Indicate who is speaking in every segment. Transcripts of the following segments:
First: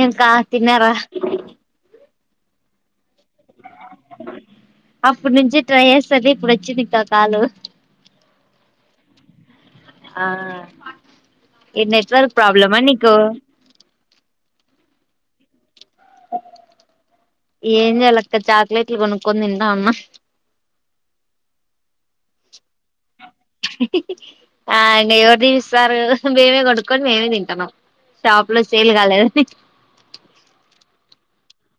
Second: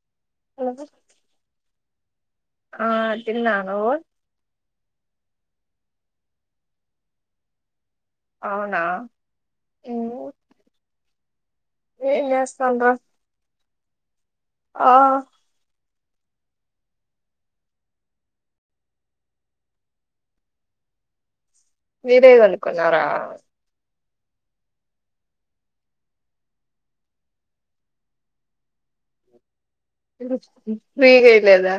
Speaker 1: ఏంకా తిన్నారా
Speaker 2: ఆ తిన్నా నువ్వు
Speaker 1: అప్పుడు నుంచి ట్రై చేస్తుంది ఇప్పుడు వచ్చింది ఇంకా కాలు
Speaker 2: అవునా
Speaker 1: ఆ
Speaker 2: ఉమ్,
Speaker 1: ఏ
Speaker 2: ఏం
Speaker 1: నెట్వర్క్ ప్రాబ్లమా
Speaker 2: చేస్తాండ్రు
Speaker 1: నీకు
Speaker 2: ఆ
Speaker 1: ఓకే ఏం చేయాలక్క చాక్లెట్లు కొనుక్కొని తింటా ఉన్నా
Speaker 2: మీరే కొనుక్కున్నారా
Speaker 1: ఆ అం ఎవరు కొనిస్తరు మేమే కొడుక్కొని మేమే తింటన్నాం షాప్ లో సేల్ కాలేద
Speaker 2: ఫ్రీగా ఇలేదా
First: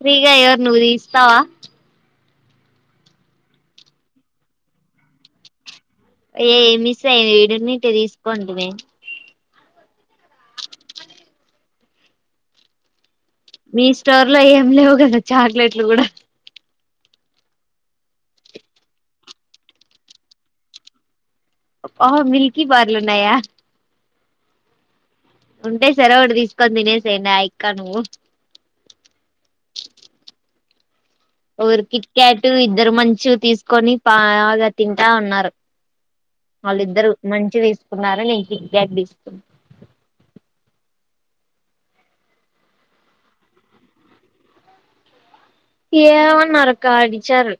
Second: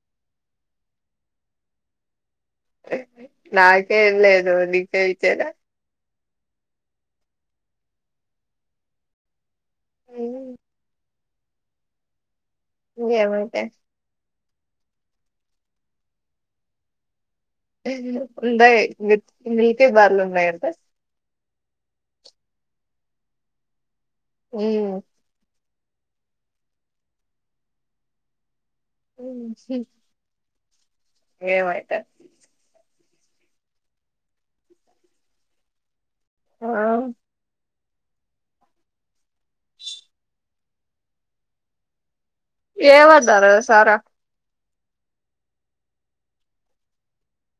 Speaker 1: ఫ్రీగా ఎవర్ నువ్ ఇస్తావా
Speaker 2: నాకేం లేదు నీకే వితేర
Speaker 1: ఏ మిస్ అయింది ఈడున్నాయ్ ఇట్ట తీసుకోడమే
Speaker 2: అ గేమైతే
Speaker 1: ఇలా ఏం లేవు కదా చాక్లెట్లు కూడా
Speaker 2: ఉంటయి మి మిల్కే బార్లు ఉన్నాయి అంటే
Speaker 1: ఆహ మిల్కి బార్లున్నయా
Speaker 2: హు
Speaker 1: ఉంటే సర ఒకటి తీసుకొని తినేసడి నాయక్క నువ్వు
Speaker 2: ఉ
Speaker 1: ఊరు కిట్కట్ ఇద్దరు మంచు తీసుకొని పాగా తింటా ఉన్నారు
Speaker 2: ఆ
Speaker 1: వాళ్ళిద్దరు మంచ్ తీసుకున్నారు నేన్ కిట్కాట్ తీస్కు
Speaker 2: ఏమన్నారు సారా
Speaker 1: ఏవన్నారక్కా అడిచారు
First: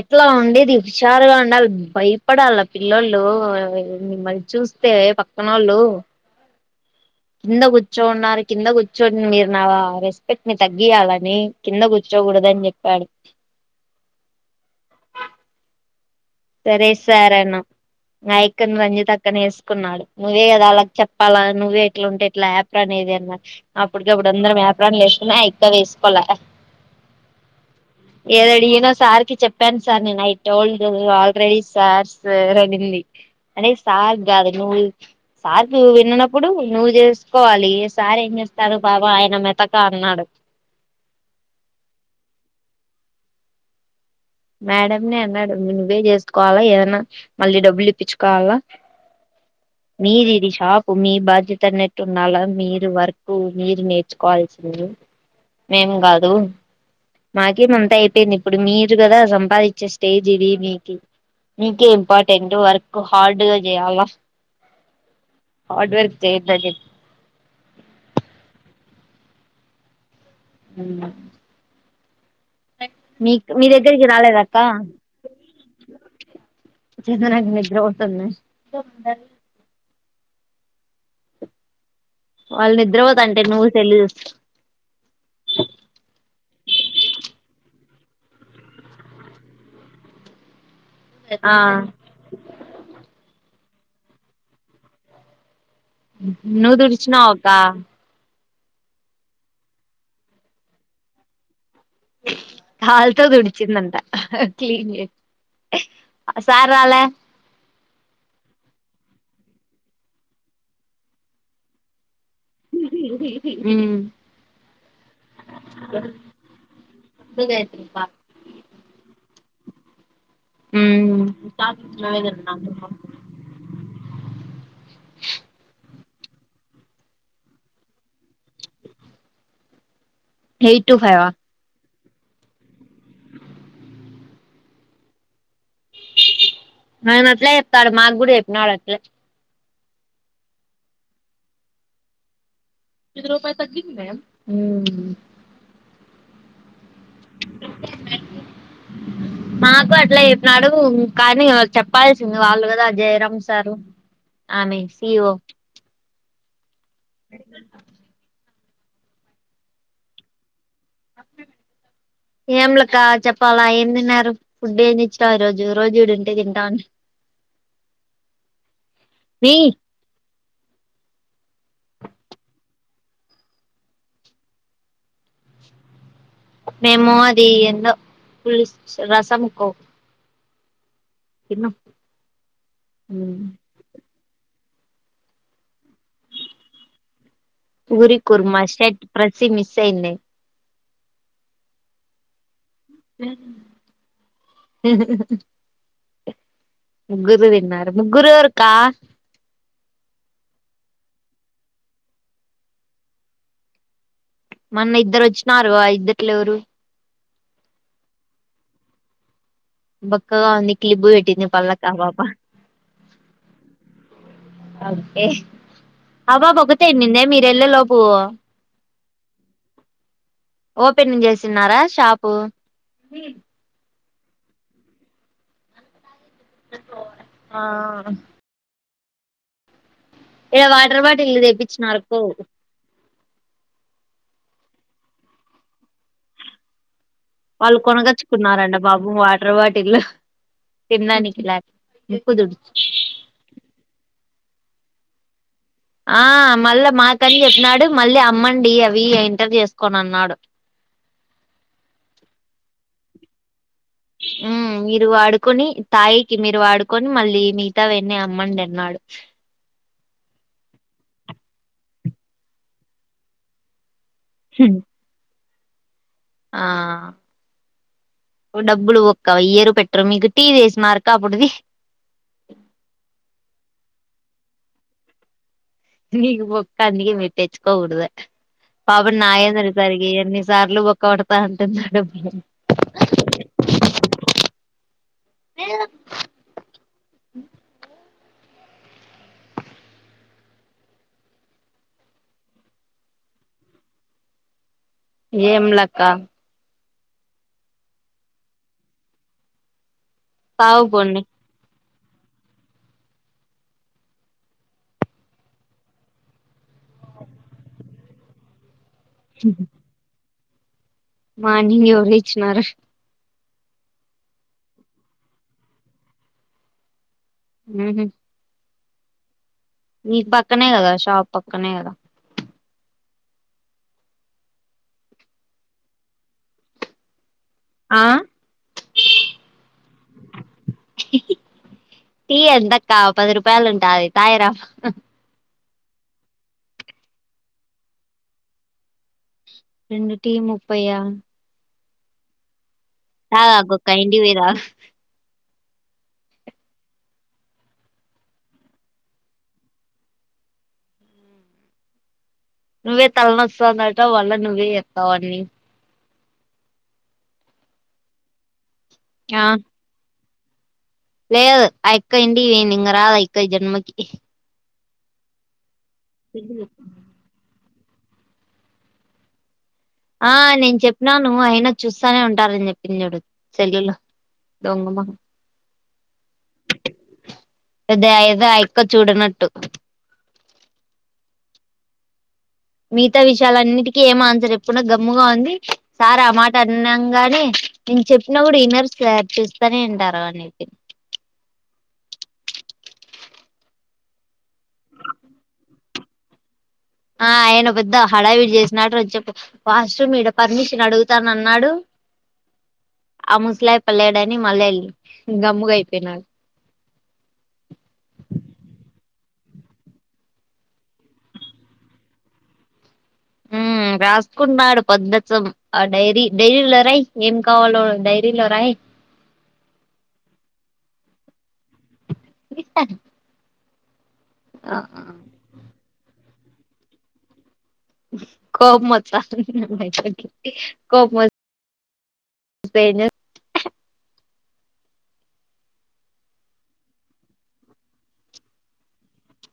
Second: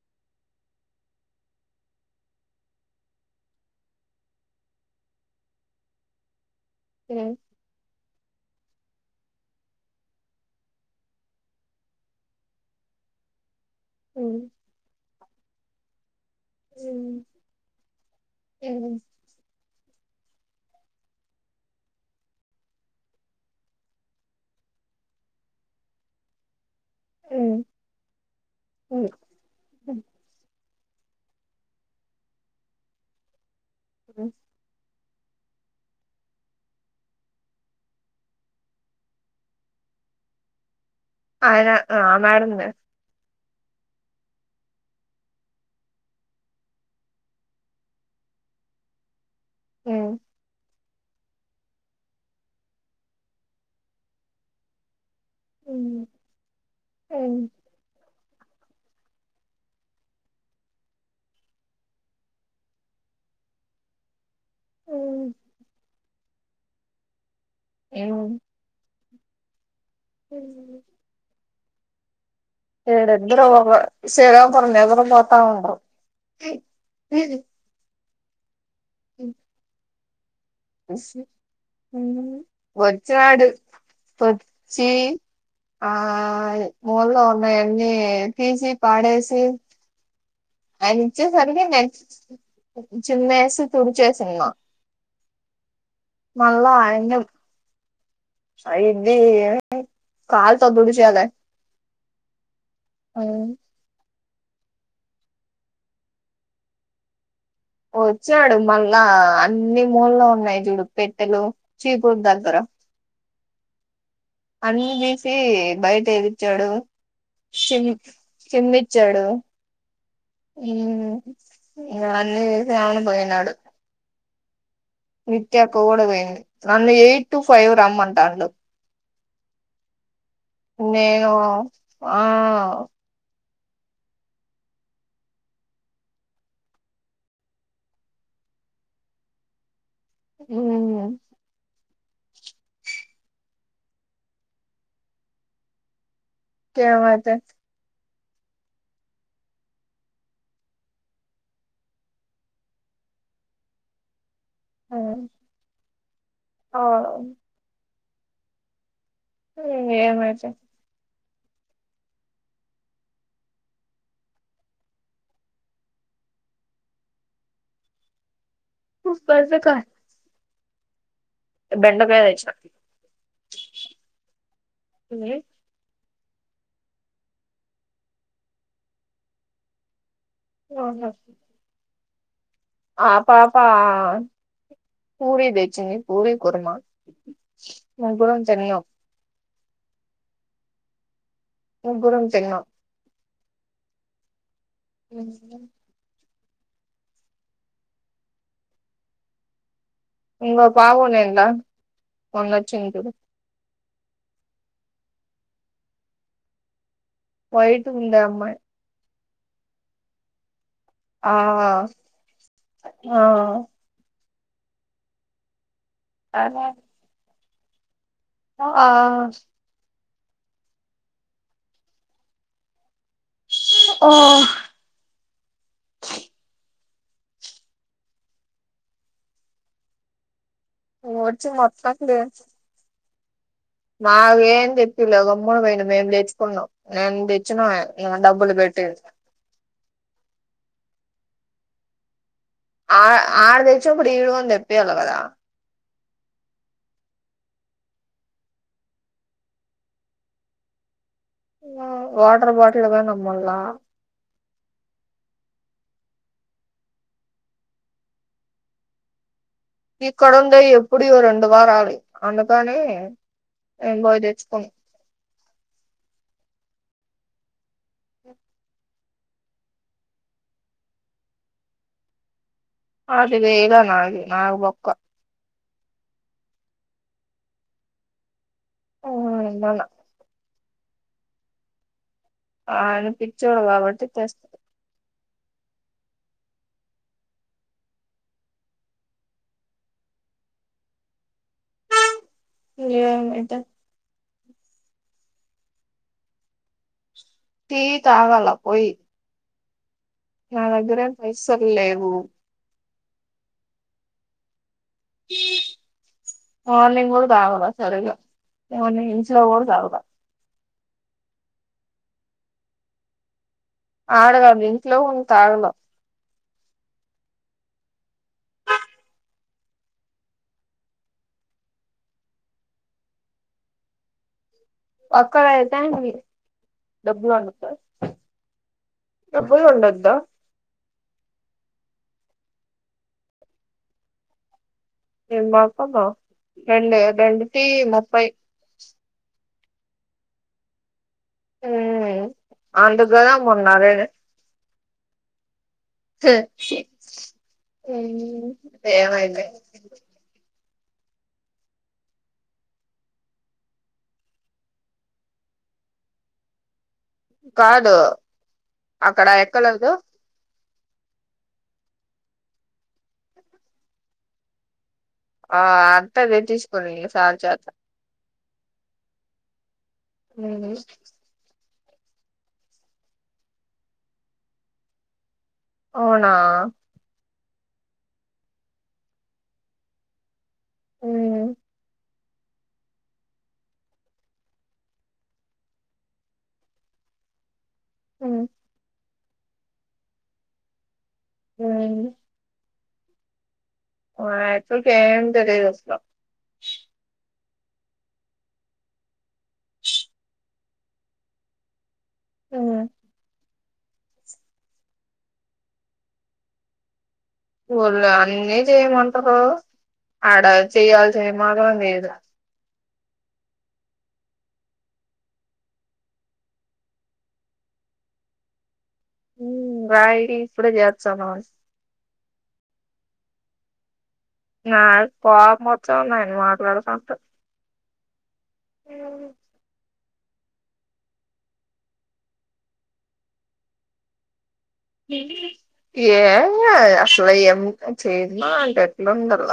Speaker 1: ఎట్లా ఉండేది హుషారుగా ఉండాలి భయపడాలి ఆ పిల్లలు మిమ్మల్ని చూస్ స్తే పక్కనోళ్ళు
Speaker 2: ఉమ్,
Speaker 1: ఇందాగ్ కూర్చోన్నారు కింద కూర్చోడిన్ మీర్ నా రెస్పెక్ట్ ని తగ్గియాలనీ కింద కూర్చోగూడదు అని చెప్ప అడి
Speaker 2: మ్
Speaker 1: సరే
Speaker 2: ఉమ్,
Speaker 1: సార అన్న నాయక్కని
Speaker 2: ఉమ్,
Speaker 1: రంజిత అక్కనే ఏస్ న్నాడు నువ్వే కదా అలా చెప్పాలా నువ్వే ఎట్లా ఉంటే ఇట్లా ఆపర్ అనేది అన్నారు అప్పటికప్పుడు అందరం వ్యాప్రా వసుకున్నా ఇక్క వేసుకోలే ఏదడిగన
Speaker 2: ఉమ్, ఉమ్,
Speaker 1: సార్కి చెప్పాన్ సార్ నేను ఐ టోల్డ్ రడి సార్ స ర నిల్లి అనేే
Speaker 2: ఉమ్.
Speaker 1: సార్గాద నూ సార్ ను విన్ననప్పుడు నువ్వు చేసుకోవాలి ఏ సార్ ఏం చేస్తాను బాబా ఆయన మెతక నాడు
Speaker 2: అనా ఆ మేడంన
Speaker 1: మేడంనే అన్నాడు నువ్వే చేసుకోవాలా ఏదన్నా మళ్ళీ డబ్బులు ఇప్పించుకోలా
Speaker 2: మేడంనే
Speaker 1: మీదీది షాప్ మీ బాధ్యత అనట్టు ఉన్నాలా మీరు వరకు మీరు నేర్చుకోవాల్సింది మేం గాదు మాకేం అంతా అయిపోయింది ఇప్పుడు మీరు కదా సంపాదించే స్టేజ్ ఇది మీకి నీకే ఇంపార్టెంట్ వర్క్ హార్డ్గా చేయాలా
Speaker 2: మ్
Speaker 1: [inaudible]
Speaker 2: ఏవూ
Speaker 1: అ
Speaker 2: ఈడిద్దరు
Speaker 1: దగ్గరికి రాలేదక్క
Speaker 2: శరాపురం నిదురపోతా ఉండ్రు
Speaker 1: [unintelligible] వాళ్ళు నిద్రపోతంటే
Speaker 2: వచ్చాడు
Speaker 1: నువ్వు సెల్లు చూస్తూ
Speaker 2: ఓచ్చీ ఆ మూలలో ఉన్నాయి అన్నీ ఎల్ఫీసి పాడేసి అంచే
Speaker 1: ఆ
Speaker 2: సరిగే న చున్నేసి తుడిచేసున్నా
Speaker 1: నువ్ తడిచిన అకా
Speaker 2: అయి ఇది కాల్తొ తడిచాలె
Speaker 1: హల్తొ తుడిచిందంట క్లీన్ సార్రాలె
Speaker 2: వచ్చాడు మళ్ళా అన్ని మూలో ఉన్నాయి చూడు పెట్టెలు చీపుర్ద
Speaker 1: మ్
Speaker 2: అన్ని తీసి బయట ఘపిచ్చాడు షిమ్ కిమ్మిచ్చాడు మ్
Speaker 1: మ్మ్
Speaker 2: ఇగ అన్నీసిమని పోయినాడు నిత్యక్క గూడ పోయింది నన్ను ఎయిట్ టు ఫైవ్ రమ్మంటాండు
Speaker 1: ఎయిట్ టు ఫైవ్ ఆ
Speaker 2: నేనూ ఆ
Speaker 1: ఆయన అట్లే చెప్తాడు మాకు గుడా చెప్పినాడు అట్లే
Speaker 2: మ్
Speaker 1: ఇ రూపాయ తగ్గంది మేడం
Speaker 2: కేవద్ద
Speaker 1: అ మాకు అట్లా చెప్పినారు కానీ చెప్పాల్సింది వాళ్ళు కదా జయరాం సారు ఆమె సి ఈ ఓ
Speaker 2: ఓ ఊ ఏమైతే
Speaker 1: అప్పుడే [unintelligible] ఏం లేక్క చెప్పాలా ఏం తిన్నారు. ఫుడ్ ఏమి ఇచ్చారా రోజు రోజు ఇడు ఉంటే తింటాన్
Speaker 2: హు పవిత్ర
Speaker 1: మీ
Speaker 2: అక్క బెండక ఏచినా
Speaker 1: మేము అది ఏందో పులుసు రసముకో
Speaker 2: ఓహో!
Speaker 1: తిన్న
Speaker 2: ఆ పాపా పూరి దేచ్చింది. పూరి కూర్మ ఇద్దరం తిన్నాం.
Speaker 1: షి మిస్సయిన్నె
Speaker 2: ముగ్గురం తిన్నాం.
Speaker 1: ముగ్గురు తిన్నారు ముగ్గురు ఎవరు అక్కా?
Speaker 2: ఇంగ ఒక ఆమె ఉండే కదా మొన్న వచ్చింది చూడు
Speaker 1: మొన్న ఇద్దరు వచ్చినారు ఇద్దట్ల ఎవరు?
Speaker 2: వైట్ ఉంది ఆ అమ్మాయి
Speaker 1: బక్కగా ఉంది క్లిప్
Speaker 2: ఆ
Speaker 1: బెట్టింది పళ్ళకు ఆ పాప
Speaker 2: ఆ
Speaker 1: హే ఆ పాప ఒకతే ఎల్లింద మీరు వెళ్ళ లోపు నా
Speaker 2: ఆ అ
Speaker 1: ఓపెనింగ్ చేస్తున్నారా? షాపు
Speaker 2: ఉమ్
Speaker 1: ఆ ఇగ వాటర్ బాటిల్
Speaker 2: వచ్చి
Speaker 1: తెప్పించిన రక్కో
Speaker 2: మాగేం తెప్పియలే గమ్మునా పోయినం మేము తేచుకున్నాం.
Speaker 1: వాళ్ళు కొనగచ్చుకున్నరంట పాపం వాటర్ బాటిళ్ళు తిన్నానికి లా ముక్కుతుడుసు
Speaker 2: ఆ ఆడ్ తెచ్చ అప్పుడు ఈడు గూడ తెప్పియల్ కదా!
Speaker 1: ఆ మళ్ళా మాకని చెప్పినాడు. మళ్ళీ అమ్మండి అవి ఇంటర్ చేసుకోని అన్నాడు.
Speaker 2: ఆ వాటర్ బాటిళ్లు కొని అమ్మల్ల
Speaker 1: ఉమ్ మీరు వాడుకొని తాయికి మీరు వాడుకొని మళ్ళీ మిగతా వన్నీ అమ్మండి అన్నాడు.
Speaker 2: ఈ ఇక్కడ ఉండేది ఎప్పుడు ఇగ రెండు వారాలి అందుకని నేను బోయి తెచ్చకున్న
Speaker 1: ఆ అవి డబ్బులు ఒ ఇక్కవయ్యరు పెట్టరు మీకు టీ ఎసినార్క అప్పుడుది.
Speaker 2: పదివేల నాగి నాకి పక్క
Speaker 1: నీకు బొక్క అందుకే మీరు తెచ్చుకోకూడదు. పాపం నాయందరిసరికి ఎన్ని సార్లు బొక్క పేడతా అంటున్నాడు.
Speaker 2: అడు పిచ్చోడు కాబట్టి తెస్తడు.
Speaker 1: ఏ
Speaker 2: ఏ ఇంట
Speaker 1: ఏంలక్క
Speaker 2: తీటీ త ఆగాాల పోయిది
Speaker 1: తావు
Speaker 2: ననగ్రం
Speaker 1: పోనీ
Speaker 2: పైసల మార్నింగ్ కూడా కావాల సరి్గా ఇంచస్లోఓదు అగా
Speaker 1: మా న ఎవర ఇచ్చినార
Speaker 2: ఆడ కాదు ఇంట్లో ఉ తాగలో
Speaker 1: ఆ మీ పక్కనే కదా షాప్ పక్కనే కదా
Speaker 2: అక్కడ అతేా మీ డబ్లు అను
Speaker 1: ఆ
Speaker 2: ఎప్పు ఉండంతా
Speaker 1: టీ ఎంతక్క పది రూపాయలు ఉంటాది తాయిరా
Speaker 2: మాకమ రెం రెండటి ముప్పై
Speaker 1: రెం టీ ముప్పయ
Speaker 2: అందుకు కదా
Speaker 1: తాగాకొక్క
Speaker 2: మొన్నారే
Speaker 1: ఇంటికి పోయి తాగు
Speaker 2: ఏమైంది
Speaker 1: నువ్వే తలనొస్తాందట వాళ్ళ నువ్వే ఎస్తావన్నీ
Speaker 2: కాదు అక్కడ
Speaker 1: ఆ
Speaker 2: అక్క గళ్ళు
Speaker 1: లేదు ఆ ఇక్క ఇండి ఇంక రాదు ఇక్క జన్మకి
Speaker 2: ఆ అంతేదే తీసుకోని సార్ చేత
Speaker 1: ఆ
Speaker 2: ఉమ్,
Speaker 1: నేను చెప్పినను అయిన చూస్తానే ఉంటారుని చెప్పి చడు చెల్యళ దొంగమ
Speaker 2: అవునా
Speaker 1: అద ఏదో క్క చూడనట్టు
Speaker 2: అ
Speaker 1: మిగతా విషయాలన్నిటికీ ఏం ఆన్సర్ ఎప్పుడున్నా గమ్ముగా ఉంది సార్ ఆ మాట అన్నగానే నేను చెప్పినా
Speaker 2: మ్మ్
Speaker 1: కూడా ఈనర్ సార్ చూస్తానే అంటారు అని అయి
Speaker 2: ఆ అతు ఫే తెరదుసలో
Speaker 1: ఆ ఆయన పెద్ద హడావిడి చేసినట్టు ర చె వాష్రూమ్ ఇడ పర్మిషన్ అడుగుతాన అన్నాడు
Speaker 2: ఉమ్,
Speaker 1: ముూసలాయి పల్ల్యాడని మళ్ళ వెళ్ళి గమ్ముగ అయిపోయినడు
Speaker 2: వాళ్ళు అన్నీ చేయమంటారు ఆడ చేయాల్సిిన మాత్రం లేద
Speaker 1: ఉ రాసుకుంటన్నాడు పద్దసం ఆ డైరీ డైరీలో రాయి ఏం కావాలో డైరీలో రాయి
Speaker 2: రాయి ఇప్పుడే చేస్తా మ
Speaker 1: ఇ
Speaker 2: నా పోవ పోచ్చాన్నాయి మాటలాడ స
Speaker 1: క మ్ అ కొ మ
Speaker 2: ఏ ఏ అసలే ఏం చేయన్నంటెట్లోండల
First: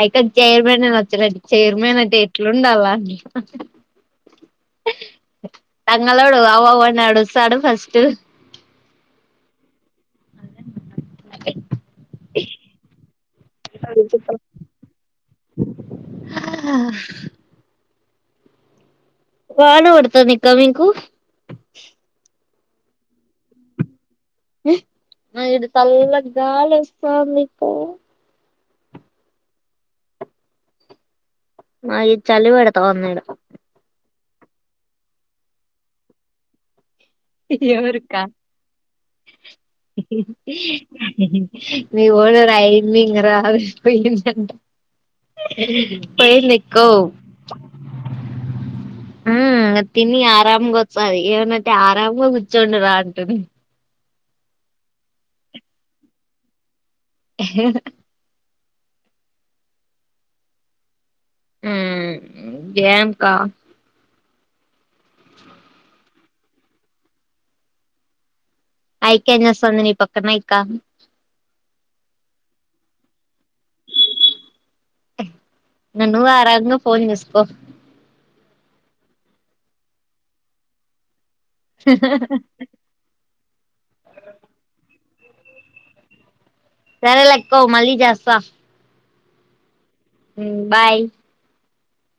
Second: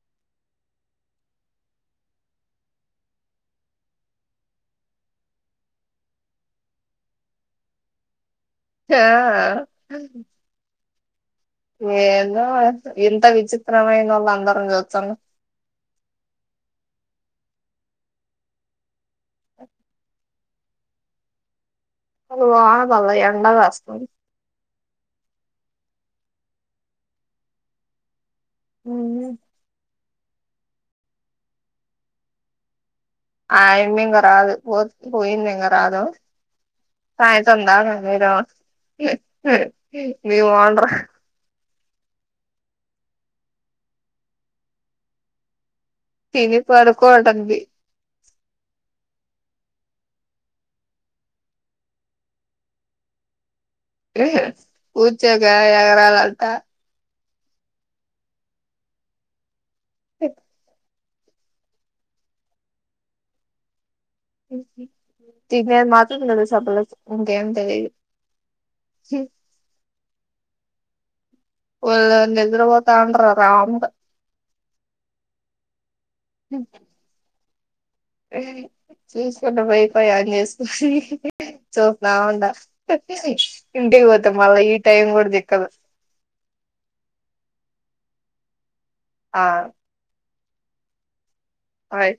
Speaker 1: అయిక చైర్మన్ అని వచ్చారడి చైర్మన్ అంటే ఎట్లుండాల తంగలోడు అవవున్నాడుస్తడు ఫస్ట్
Speaker 2: హో ఏదో ఇంత విచిత్రమయిైన వాళ్ళు అందరం చూస్తాను
Speaker 1: హ హ వానపడతదా మీకు
Speaker 2: అసల వాన పడల ఎంండ కాస్తుంది
Speaker 1: అ ఇటు చల్లటి గాలి వస్తాంది. అక్క
Speaker 2: అవున
Speaker 1: మా చలి పెడతాంది ఈడ
Speaker 2: ఆ యమ్మి ఇంక రాదు పో పోయింది ఇక రాదు సాయంత్రం దాక
Speaker 1: ఎవరుక్క
Speaker 2: మీరు మీ ఒనరు
Speaker 1: మీ వాల్ రైమింగ్ రాదు పోయిందంట
Speaker 2: తిని
Speaker 1: పోయిందెక్కో
Speaker 2: పడుకోవటంది
Speaker 1: ఉమ్ అది తిని ఆరాంగ వస్తుంది ఏమనంటే ఆ రాంమ్గ కూర్చోండి రా అంటుని
Speaker 2: కుర్చోక ఎగరాాలంటా సి
Speaker 1: ఉమ్ ఏంకా
Speaker 2: తినేది మాత్రం తెలుసు ఆ పిల్లకి ఇంకేం తెలిదు
Speaker 1: ఐక ఏం చేస్తుంది. నీ పక్కన యి కా
Speaker 2: ఒల్ నిద్ర పోోతాండ్రు
Speaker 1: నువ్వు ఆరాంగ పోన్ చూసుకో
Speaker 2: చూసుకున్న వైఫై ఆన్ చేసుకో చూస్తా ఉండ ఇంటికి పోతేా మళ్ళా ఈ టైం కూడ దిక్కదు
Speaker 1: సరే లెక్క వ్ మళ్ళీ చేస్తా
Speaker 2: ఆ
Speaker 1: మ్ బాయ్
Speaker 2: బాయ్